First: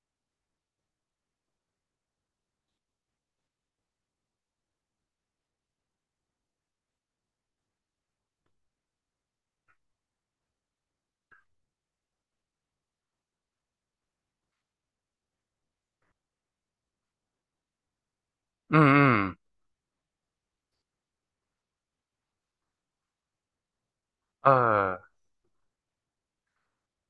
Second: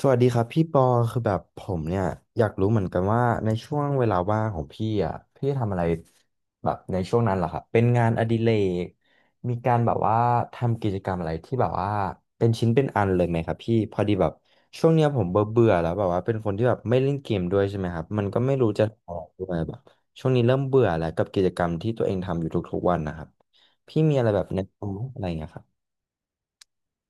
สวัสดีครับพี่ปอคือแบบผมเนี่ยอยากรู้เหมือนกันว่าในช่วงเวลาว่างของพี่อ่ะพี่ทำอะไรแบบในช่วงนั้นเหรอครับเป็นงานอดิเรกมีการแบบว่าทำกิจกรรมอะไรที่แบบว่าเป็นชิ้นเป็นอันเลยไหมครับพี่พอดีแบบช่วงเนี้ยผมเบื่อเบื่อแล้วแบบว่าเป็นคนที่แบบไม่เล่นเกมด้วยใช่ไหมครับมันก็ไม่รู้อืจะมอือมอกด้วยแบบช่วงนี้เริ่มเบื่อแล้วกับกิจกรรมที่ตัวเองทำอยู่ทุกๆวันนะครับพี่มีอะไรแบบเออ แนะนำอะไรอย่างเงี้ยครับ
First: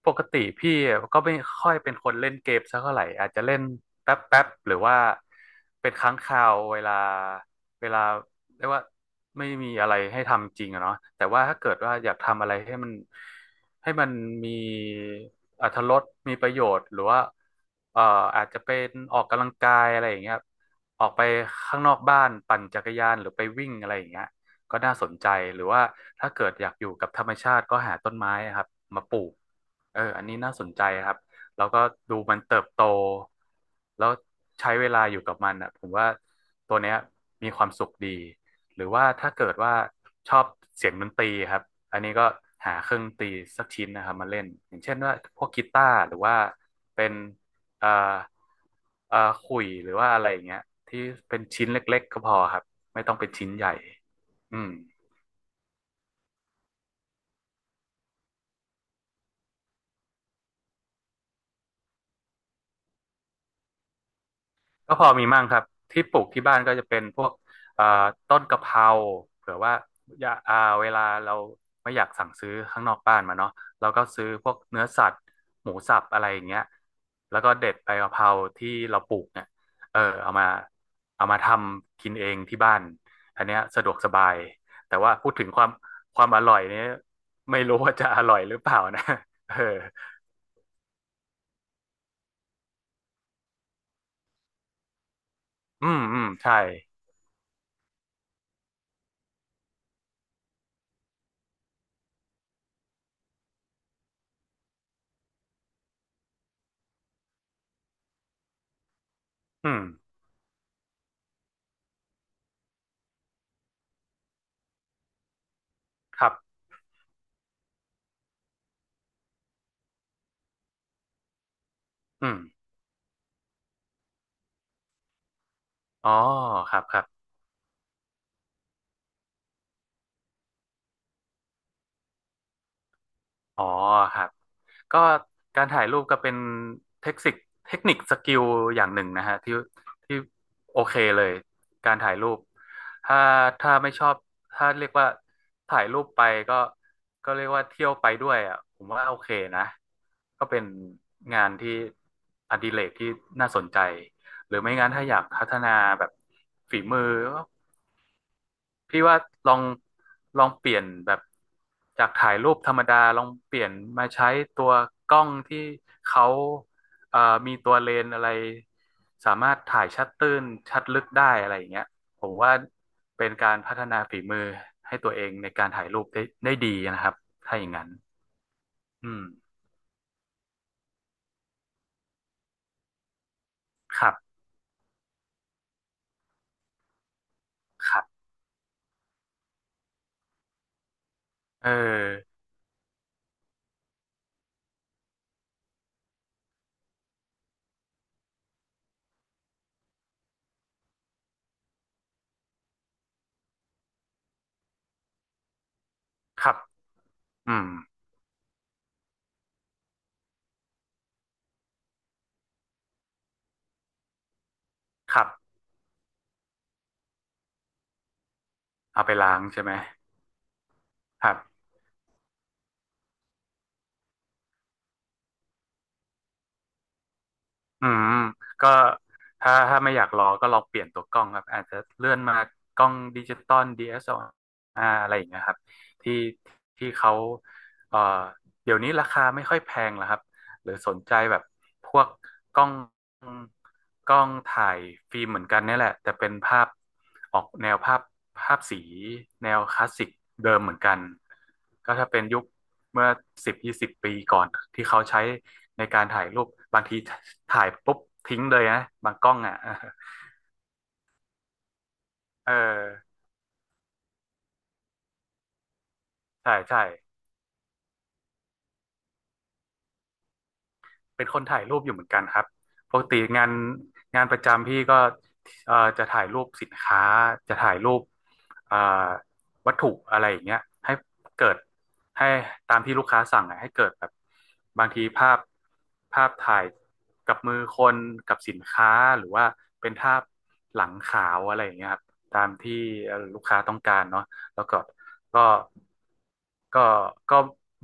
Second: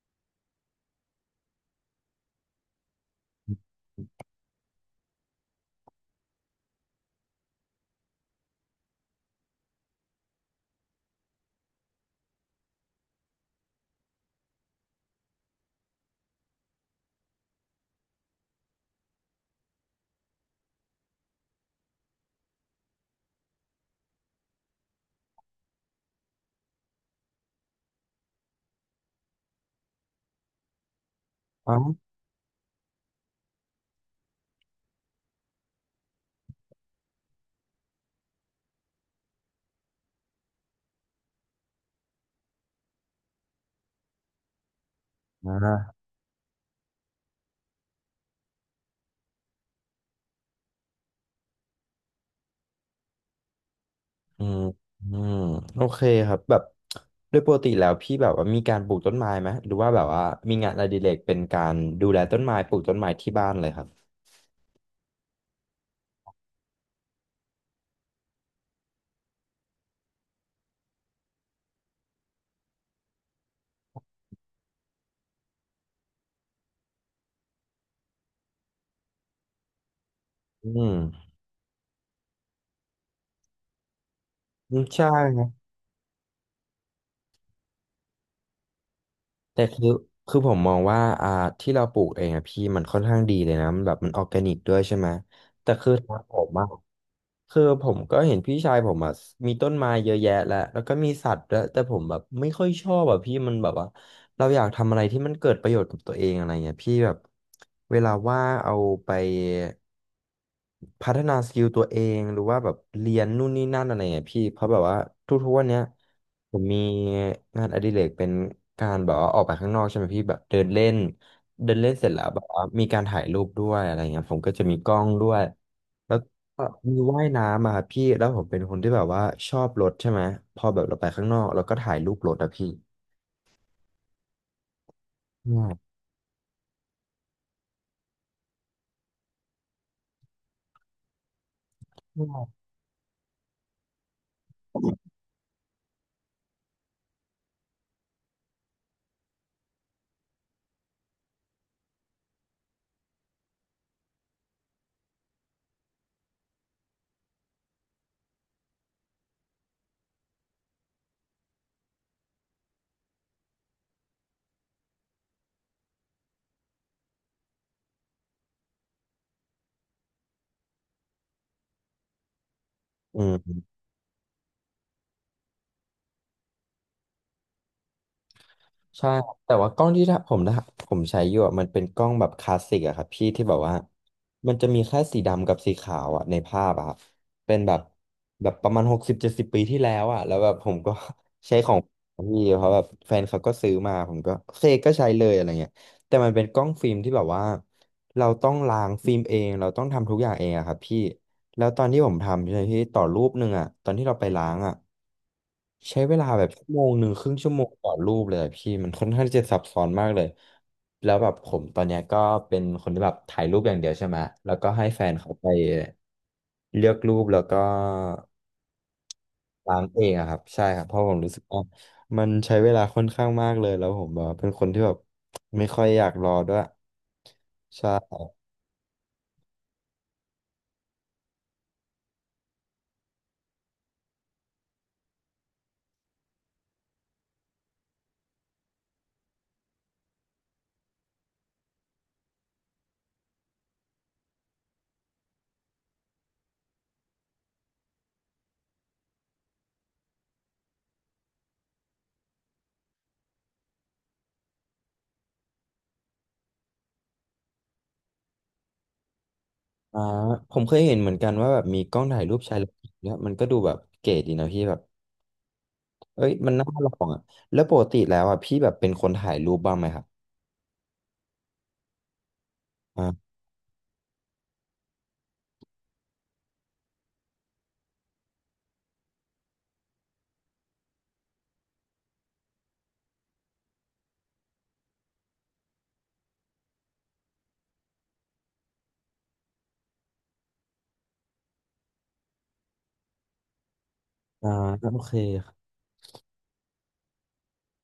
ปกติพี่ก็ไม่ค่อยเป็นคนเล่นเกมสักเท่าไหร่อาจจะเล่นแป๊บหรือว่าเป็นครั้งคราวเวลาเรียกว่าไม่มีอะไรให้ทำจริงอะเนาะแต่ว่าถ้าเกิดว่าอยากทำอะไรให้มันมีอรรถรสมีประโยชน์หรือว่าเอ่ออาจจะเป็นออกกำลังกายอะไรอย่างเงี้ยออกไปข้างนอกบ้านปั่นจักรยานหรือไปวิ่งอะไรอย่างเงี้ยก็น่าสนใจหรือว่าถ้าเกิดอยากอยู่กับธรรมชาติก็หาต้นไม้ครับมาปลูก เอออันนี้น่าสนใจครับแล้วก็อ๋ดูมันเติบโตแล้วใช้เวลาอยู่กับมันอ่ะผมว่าตัวเนี้ยมีความสุขดีหรือว่าถ้าเกิดว่าชอบเสียงดนตรีครับอันนี้ก็หาเครื่องดนตรีสักชิ้นนะครับมาเล่นอย่างเช่นว่าพวกกีตาอ ร์หรือว่าเป็นเอ่อเอ่อขลุ่ยหรือว่าอะไรอย่างเงี้ยที่เป็นชิ้นเล็กๆก็พอครับไม่ต้องเป็นชิ้นใหญ่อือืมม อืมโอเคครับแบบโดยปกติแล้วพี่แบบว่ามีการปลูกต้นไม้ไหมหรือว่าแบบว่ามีงานอดิเรกเป็นการดูแลต้นไม้ปลูกต้นไม้ที่บ้านเลยครับก็พอมีมั่งครับที่ปลูกที่บ้านก็จะเป็นพวกเอ่อต้นกะเพราเผื่อว่าอย่าอ่าเวลาเราไม่อยากสั่งซื้อข้างนอกบ้านมาเนาะเราก็ซื้อพวกเนื้อสัตว์หมูสับอะไรอย่างเงี้ยแล้วก็เด็ดใบกะเพราที่เราปลูกเนี่ยเออเอามาอืมเอามาทำกินเองที่บ้านอันเนี้ยสะดวกสบายอืมแต่ใช่ว่าพูดครัถึบงความอร่อยเนี้ยไม่รู้ว่าจะอร่อยหรือเปล่านะ เออแต่คือคือผมมองว่าที่เราปลูกเองอะพี่มันค่อนข้างดีเลยนะมันแบบมันออร์แกนิกด้วยใช่ไหมอืมครัอืบมผมใช่อะ คือผมก็เห็นพี่ชายผมอ่ะมีต้นไม้เยอะแยะแล้วแล้วก็มีสัตว์แล้วยแต่ผมแบบไม่ค่อยชอบอ่ะพี่มันแบบว่าเราอยากทำอะไรที่มันเกิดประโยชน์กับตัวเองอะไรเงี้ยพี่แบบเวลาว่างเอาไปอืมพัฒนาสกิลตัวเองหรือว่าแบบเรียนนู่นนี่นั่นอะไรเงี้ยพี่เพราะแบบว่าทุกๆวันเนี้ยครับผมมีงานอดิเรกเป็นการแบบว่าออกไปข้างนอกใช่ไหมพี่แบบเดินเล่น เดินเล่นเสร็จแล้วอืแบมบว่ามีการถ่ายรูปด้วยอะไรเงี้ยผมก็จะมีกล้องด้วยอ๋อแล้วก็ครับมีครับ ว่ายน้ำอะครับพี่แล้วผมเป็นคนที่แบบว่าชอบรถใช่ไหมพอแบบเราไปข้างนอกเราก็ถ่ายรูปรถอะพี่อ๋อครับก็การง่ายถ่ายรูปก็เป็นเทคนิคเทคนิคสกิลอย่างหนึ่งนะฮะที่โอเคเลยการถ่ายรูปงถ้าถ้าไม่ชอบถ้าเรียกว่าถ่ายรูปไปก็ก็เรียกว่าเที่ยวไปด้วยอ่ะผมว่าโอเคนะก็เป็นงานที่อดิเรกที่น่าสนใจหรือไม่งั้นถ้าอยากพัฒนาแบบฝีมือ พี่ว่าลองลองเปลี่ยนแบบจากถ่ายรูปธรรมดาลองเปลี่ยนมาใช้ตัวกล้องที่เขาเอ่อมีตัวเลนส์อะไรสามารถถ่ายชัดตื้นชัดลึกได้อะไรอย่างเงี้ยผมว่า่ายอืเป็นม การพัฒนาฝีมือให้ตัวเองในการถ่ายรูปได้ดีนะครับถ้าอย่างนั้นใช่อืมครับแต่ว่ากล้องที่ถ้าผมนะผมใช้อยู่อะมันเป็นกล้องแบบคลาสสิกอะครับพี่ที่แบบว่าครับมันจะมีแค่สีดำกับสีขาวอะในภาพอะครับเป็นแบบครับแบบประมาณ60-70 ปีที่แล้วอะแล้วแบบผมก็ ใช้เอของอพี่เพราะแบบแฟนเขาก็ซื้อมาผมก็โอเคก็ใช้เลยอะไรเงี้ยแต่มันเป็นกล้องฟิล์มที่แบบว่าเราต้องล้างฟิล์มเองเราต้องทำทุกอย่างเองอะครับพี่ แล้วตอนที่ผมทำใช่ไหมพี่ต่อรูปหนึ่งอะตอนที่เราไปล้างอะ ใช้เวลาคแบบรับ1 ชั่วโมงครึ่งชั่อืวโมมงต่อรูปเลยอะพี่มันค่อนข้างที่จะซับซ้อนมากเลยแล้วแบบผมตอนเนี้ยก็เป็นคนที่แบบถ่ายรูปอย่างเดียวใช่ไหมแล้วก็ให้แฟนครัเขาไปบเลือกรูปแล้วก็เอาไปล้างใช่ไหมล้างเองอะครับใช่ครับเพราะผมครู้รัสึกว่าบ มันใช้เวลาค่อนข้างมากเลยแล้วผมแบบเป็นคนที่แบบไม่ค่อยอยากรอด้วยอืใช่มก็ถ้าไม่อยากรอก็ลองเปลี่ยนตัวกล้องครับอาจจะเลื่อนมากล้องดิจิตอล DSLR อสแอลอาร์อะไรอย่างเงี้ยครับที่ที่เขาเอ่อเดี๋ยวนี้ราคาไม่ค่อยแพงแล้วครับหรือสนใจแบบพวกกล้องกล้องถ่ายฟิล์มเหมือนกันเนี่ยแหละแต่เป็นภาพออกแนวภาพสีแนวคลาสสิกเดิมเหมือนกันก็ถ้าเป็นยุค เมื่อสิบยี่สิบปีก่อนที่เขาใช้ในการถ่ายรูปบางทีถ่ายปุ๊บทิ้งเลยนะบางกล้องอ่ะอ่าผมเคยเห็นเหมือนกันว่าแบบมีกล้องถ่ายรูปเออชายเลนส์เนี่ยมันก็ดูแบบเก๋ดีนะพี่แบบ เอ้ยมัใช่นน่าใช่ ลองอ่ะแล้วปกติแล้วอ่ะพี่แบบเป็นคนถ่ายรูปบ้างไหมครับเป็นคนถ่ายรูปอยู่เหมือนกันครับปกติอ่างานประจำพี่ก็จะถ่ายรูปสินค้าจะถ่ายรูปเอ่อวัตถุอะไรอย่างเงี้ยให้เกิดให้ตามที่ลูกค้าสั่งอะให้เกิดแบบบางทีภาพถ่ายกับมือคนกับสินค้าหรือว่าเป็นภาพหลังขาวอะไรอย่างเงี้ยครับตามที่ลูกค้าต้องการเนาะอ่าแล้วก็ โอเคก็ครับก็ก็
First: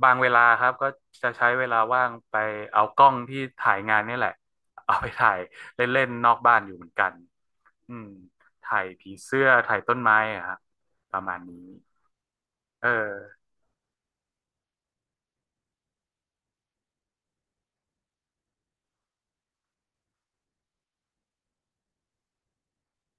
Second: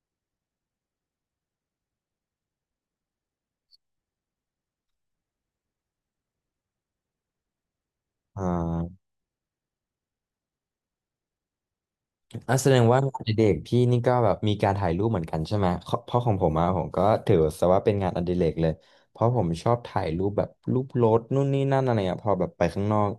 บางเวลาครับก็จะใช้เวลาว่างไปเอากล้องที่ถ่ายงานนี่แหละเอาไปถ่ายเล่นๆนอกบ้านอยู่เหมือนกันอืมอ่ถ่ายาผีเสื้อถ่ายต้นไม้อะครับประมาณนี้ อ่ะแสดงเอว่างานอดิเรอ กพี่นี่ก็แบบมีการถ่ายรูปเหมือนกันใช่ไหมเพราะเพราะของผมอ่ะผมก็ถือซะว่าเป็นงานอดิเรกเลยเพราะผมชอบถ่ายรูปแบบรูปรถนู่นนี่นั่นอะไรอ่ะพอแบบไปข้างนอก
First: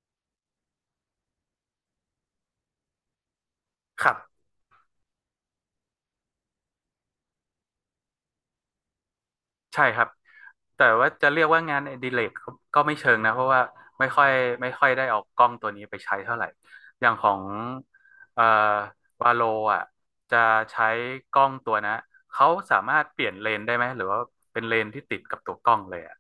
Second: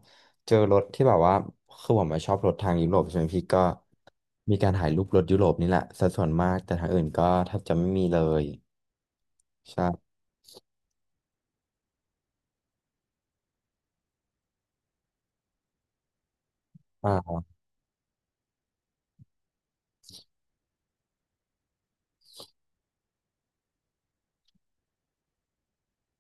เจอรถที่แบบว่าคือผมอะชอบรถทางยุโรปใช่ไหมพี่ก็ครับ มีการถ่ายรูปรถยุโรปนี่แหละสัดส่วนมากแต่ทางอื่นก็แทบจะไม่มีเลยใช่ครับใชแต่ว่าจะเรียกว่างานอดิเรกก็ไม่เชิงนะเพราะว่าไม่ค่อยไม่ค่อยได้เอากล้องตัวนี้ไปใช้เท่าไหร่อย่างขอ่ งเอ่อวาโลอ่ะจะใช้กล้องตัวนะเขาสามารถเปลี่ยนเลนส์ได้ไหมหรือว่าเป็นเลนส์ที่ติดกับตัวกล้องเลยอ่ะ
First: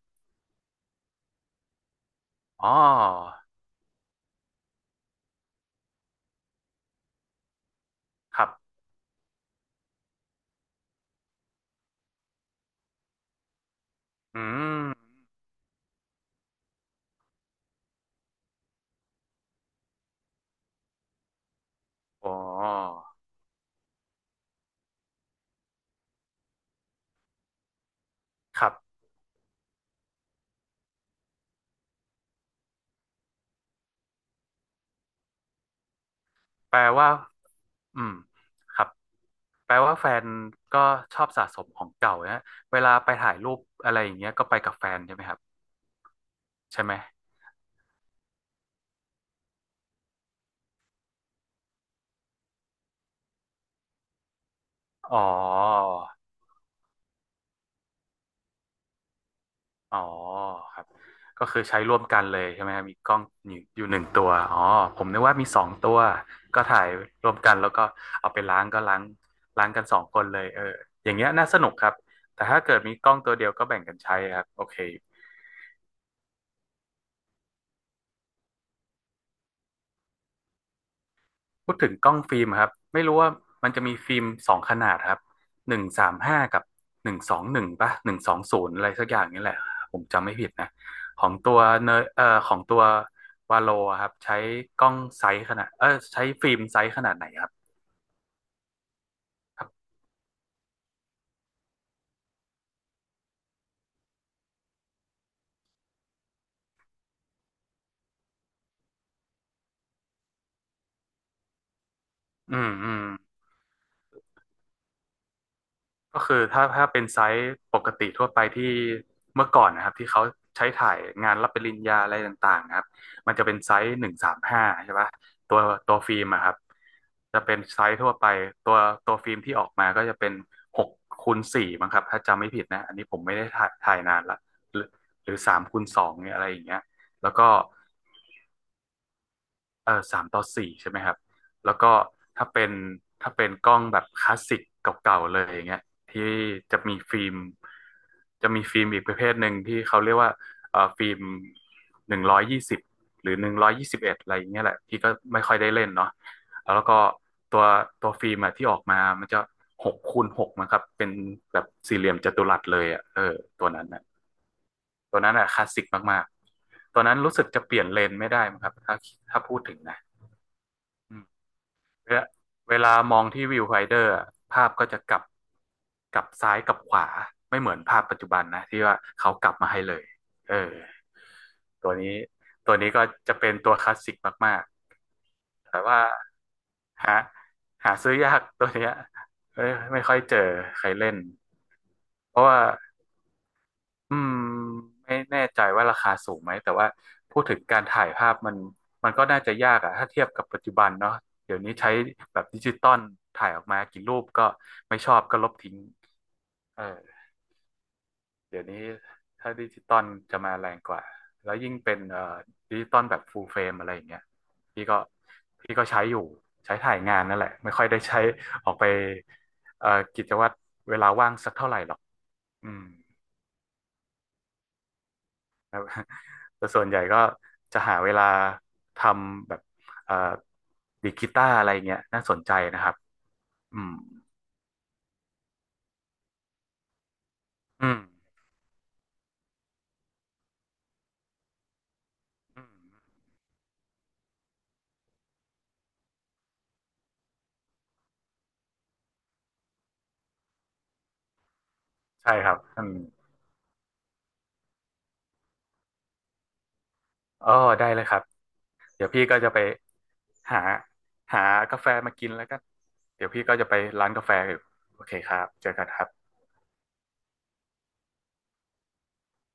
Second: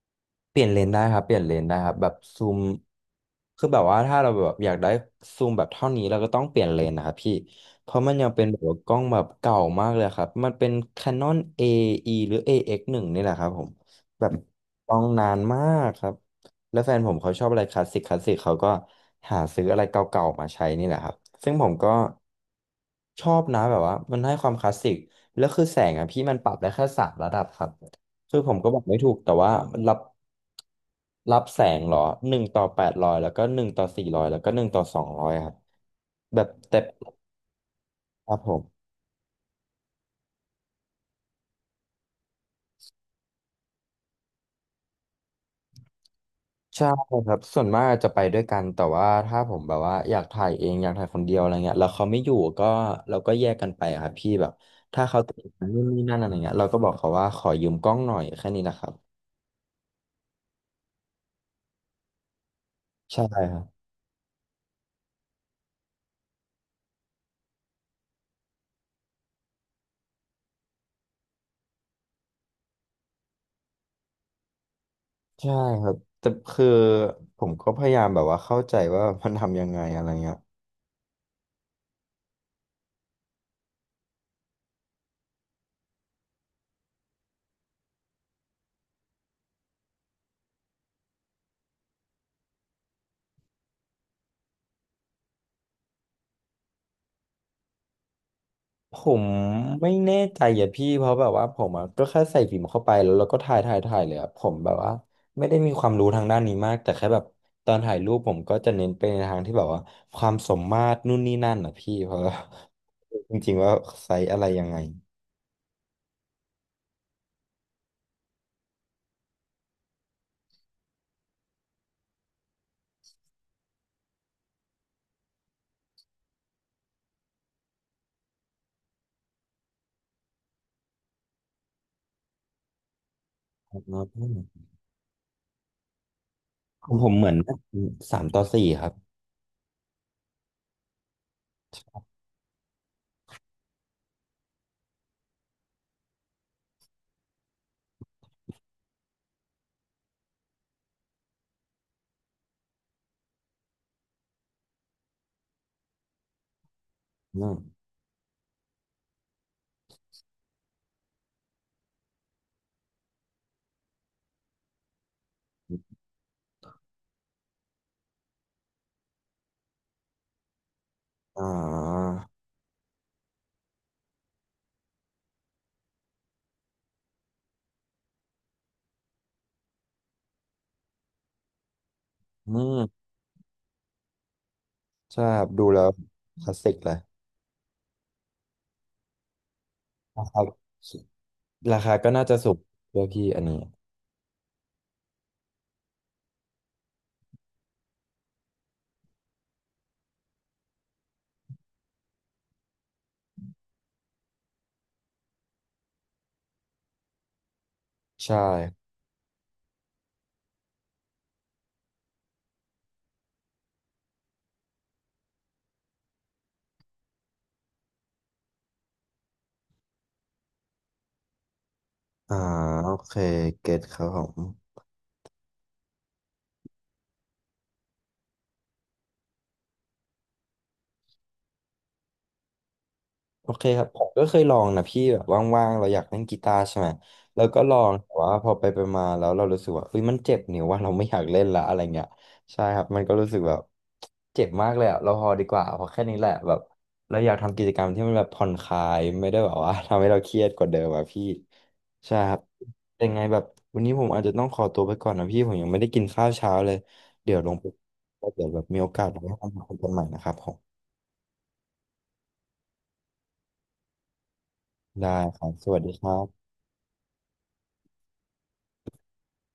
เปลี่ยนเลนได้ครับเปลี่ยนเลนได้ครับแบบซูมอ๋อคือแบบว่าถ้าเราแบบอยากได้ซูมแบบเท่านี้เราก็ต้องเปลี่ยนเลนนะครับพี่เพราะมันยังคเป็นรับแบบว่ากล้องแบบเก่ามากเลยครับมันเป็น Canon AE หรือ AX1 นงนี่แหละครับผมแบบอืกล้องมนานมากครับแล้วแฟนผมเขาชอบอะไรคลาสสิกคลาสสิกเขาก็หาซื้ออะไรเก่าๆมาใช้นี่แหละครับซึ่งผมก็อ๋อชอบนะแบบว่ามันให้ความคลาสสิกแล้วคือแสงอ่ะพี่มันปรับได้แค่3 ระดับครับ คือผมคก็รับอกบไม่ถูกแต่ว่ารับรับแสงเหรอ1/800แล้วก็1/400แล้วก็1/200ครับแบบแปเต็ลมว่าอืมครับผครัมบแปลว่าแฟนก็ชอบสะสมของเก่านะเวลาไปถ่ายรูปอะไรอย่างเงี้ยก็ไปกับแฟนใช่ไหมครับใช่ใช่ไหม ครับส่วนมากจะไปด้วยกันแต่ว่าถ้าผมแบบว่าอยากถ่ายเองอยากถ่ายคนเดียวอะไรเงี้ยแล้วเขาไม่อยู่ก็เราก็แยกกันไปอะครับพี่แบบถ้าอ๋เขาอ ติดนู่นนี่นั่นอะไรเงี้ยเราก็บอกเขาว่าขอยืมกล้องหน่อยแค่นี้นะครับอ๋อครับ ก็คือใช้ร่วมกันเลยใช่ไหมครับมีกล้อใช่งคอยู่รับอยู่หนึ่งตัวอ๋อผมนึกว่ามีสองตัวก็ถ่ายร่วมกันแล้วก็เอาไปล้างก็ล้างกันสองคนเลยเอออย่างเงี้ยน่าสนุกครับแต่ถ้าเกิดมีกล้องตัวเดียวก็แบ่งกันใช้ครับโอเค ใช่ครับแต่คือผมก็พยายามแบบว่าเข้าใจว่ามันทำยังไงอะไรเงี้ย พูดถึงกล้องฟิล์มครับไม่รู้ว่ามันจะมีฟิล์มสองขนาดครับหนึ่งสามห้ากับ121ป่ะ120อะไรสักอย่างนี่แหละผมจำไม่ผิดนะของตัวเนอเอ่อของตัววาโลครับใช้กล้องไซส์ขนาดเออใช้ฟิล์มไซส์ขนาดไหนครับผมครัไม่บแน่ใจอ่ะพี่เพราะแบบว่าผมอะก็แค่ใส่ฟิล์มเข้าไปแล้วเราก็ถ่ายถ่ายถ่ายเลยอะผมแบบว่าไม่ได้มีความรู้ทางด้านนี้มากแต่แค่แบบตอนถ่ายรูปผมก็จะเน้นไปในทางที่แบบว่าความสมมาตรนู่นนี่นั่นอ่ะพี่เพราะว่าอืมอืม จริงๆว่าไซส์อะไรยังไงก็คือถ้าเป็นไซส์ปกติทั่วไปที่เมื่อก่อนนะครับที่เขาใช้ถ่ายงานรับปริญญาอะไรต่างๆนะครับมันจะเป็นไซส์หนึ่งสามห้าใช่ปะตัวตัวฟิล์มอะครับจะเป็นไซส์ทั่วไปตัวตัวฟิล์มที่ออกมาก็จะเป็น6x4มั้งครับถ้าจำไม่ผิดนะอันนี้ผมไม่ได้ถ่ายนานละหรือหรือ3x2เนี่ยอะไรอย่างเงี้ยของผมเหมืแล้วอนก็ 3/4ครับเออ3:4ใช่ไหมครับแล้วก็ถ้าเป็นถ้าเป็นกล้องแบบคลาสสิกเก่าๆเลยอย่างเงี้ยที่จะมีฟิล์มจะมีฟิล์มอีกประเภทหนึ่งที่เขาเรียกว่าฟิล์มหนึ่งร้อยยี่สิบหรือ121อะไรอย่างเงี้ยแหละที่ก็ไม่ค่อยได้เล่นเนาะแล้วก็อืมตัวตัวฟิล์มอะที่ออกมามันจะ6x6มั้งครับเป็นแบบสี่เหลี่ยมจัตุรัสเลยอ่ะเออตัวนั้นน่ะตัวนั้นอ่ะคลาสสิกมากๆตัวนั้นรู้สึกจะเปลี่ยนเลนส์ไม่ได้มั้งครับถ้าพูดถึงนะอืม อ่เวาลาเวลามองที่วิวไฟเดอร์อะภาพก็จะกลับซ้ายกลับขวาไม่เหมือนภาพปัจจุบันนะที่ว่าเขากลับมาให้เลยเออตัวนี้อืตัวนี้ก็มจะเป็นตัวคลาสสิกมากใช่ครับดูๆแต่แล้วว่าคลาสสิกเลยหาหาซื้อยากตัวเนี้ยไม่ไม่ค่อยนะเจคอรับใครเล่นราคาก็น่าจะเพราะสูงว่า ด้วยพี่อันนี้อืมไม่แน่ใจว่าราคาสูงไหมแต่ว่าพูดถึงการถ่ายภาพมันก็น่าจะยากอะถ้าเทียบกับปัจจุบันเนาะเดี๋ยวนี้ใช้แบบดิจิตอลถ่ายออกมากี่รูปก็ไม่ชอบก็ลบทิ้งเออใช่ เดี๋ยวนี้ถ้าดิจิตอลจะมาแรงกว่าแล้วยิ่งเป็นดิจิตอลแบบฟูลเฟรมอะไรอย่างเงี้ยพี่ก็พี่ก็ใช้อยู่ใช้ถ่ายงานนั่นแหละไม่ค่อยได้ใช้ออกไปเอ่อกิจวัตรเวลาว่างสักเท่าไหร่หรอกอ่าอืมโอเคเก็ตครับผมครับ แต่ส่วนใหญ่ก็จะหาเวลาทำแบบเอ่อดีดกีตาร์อะไรเงี้ยน่าสนใจนะครับโอเคอืครับมผมก็เคยลองนะพี่แบบว่างๆเราอยากเล่นกีตาร์ใช่ไหมแล้วก็ลออืงมแต่ว่าพอไปไปมาแล้วเรารู้สึกว่าเฮ้ยมันเจ็บนิ้วว่าเราไม่อยากเล่นละอะไรเงี้ยใช่อืครับมันก็มรู้สึกแบบเจ็บมากเลยอะเราพอดีกว่าพอแค่นี้แหละแบบเราอยากทำกิจกรรมที่มันแบบผ่อนคลายไม่ได้แบบว่า ทำให้เราเครียดกว่าเดิมอะพี่ใช่คใช่รับครับอืมยังไงแบบวันนี้ผมอาจจะต้องขอตัวไปก่อนนะพี่ผมยังไม่ได้กินข้าวเช้าเลยเดี๋ยวอ๋ลองไปได้เลยครับแล้วเดี๋ยวแบบมีโอกาเดี๋สยวเราพี่ไปก็จะทำไปงานกันใหม่นะครับผม หาหากาแฟมากินแล้วก็เดี๋ยวพี่ก็จะไปร้านกาแฟอยู่โอเคได้ครัคบรับเจสอวัสกันดีคครัรับบ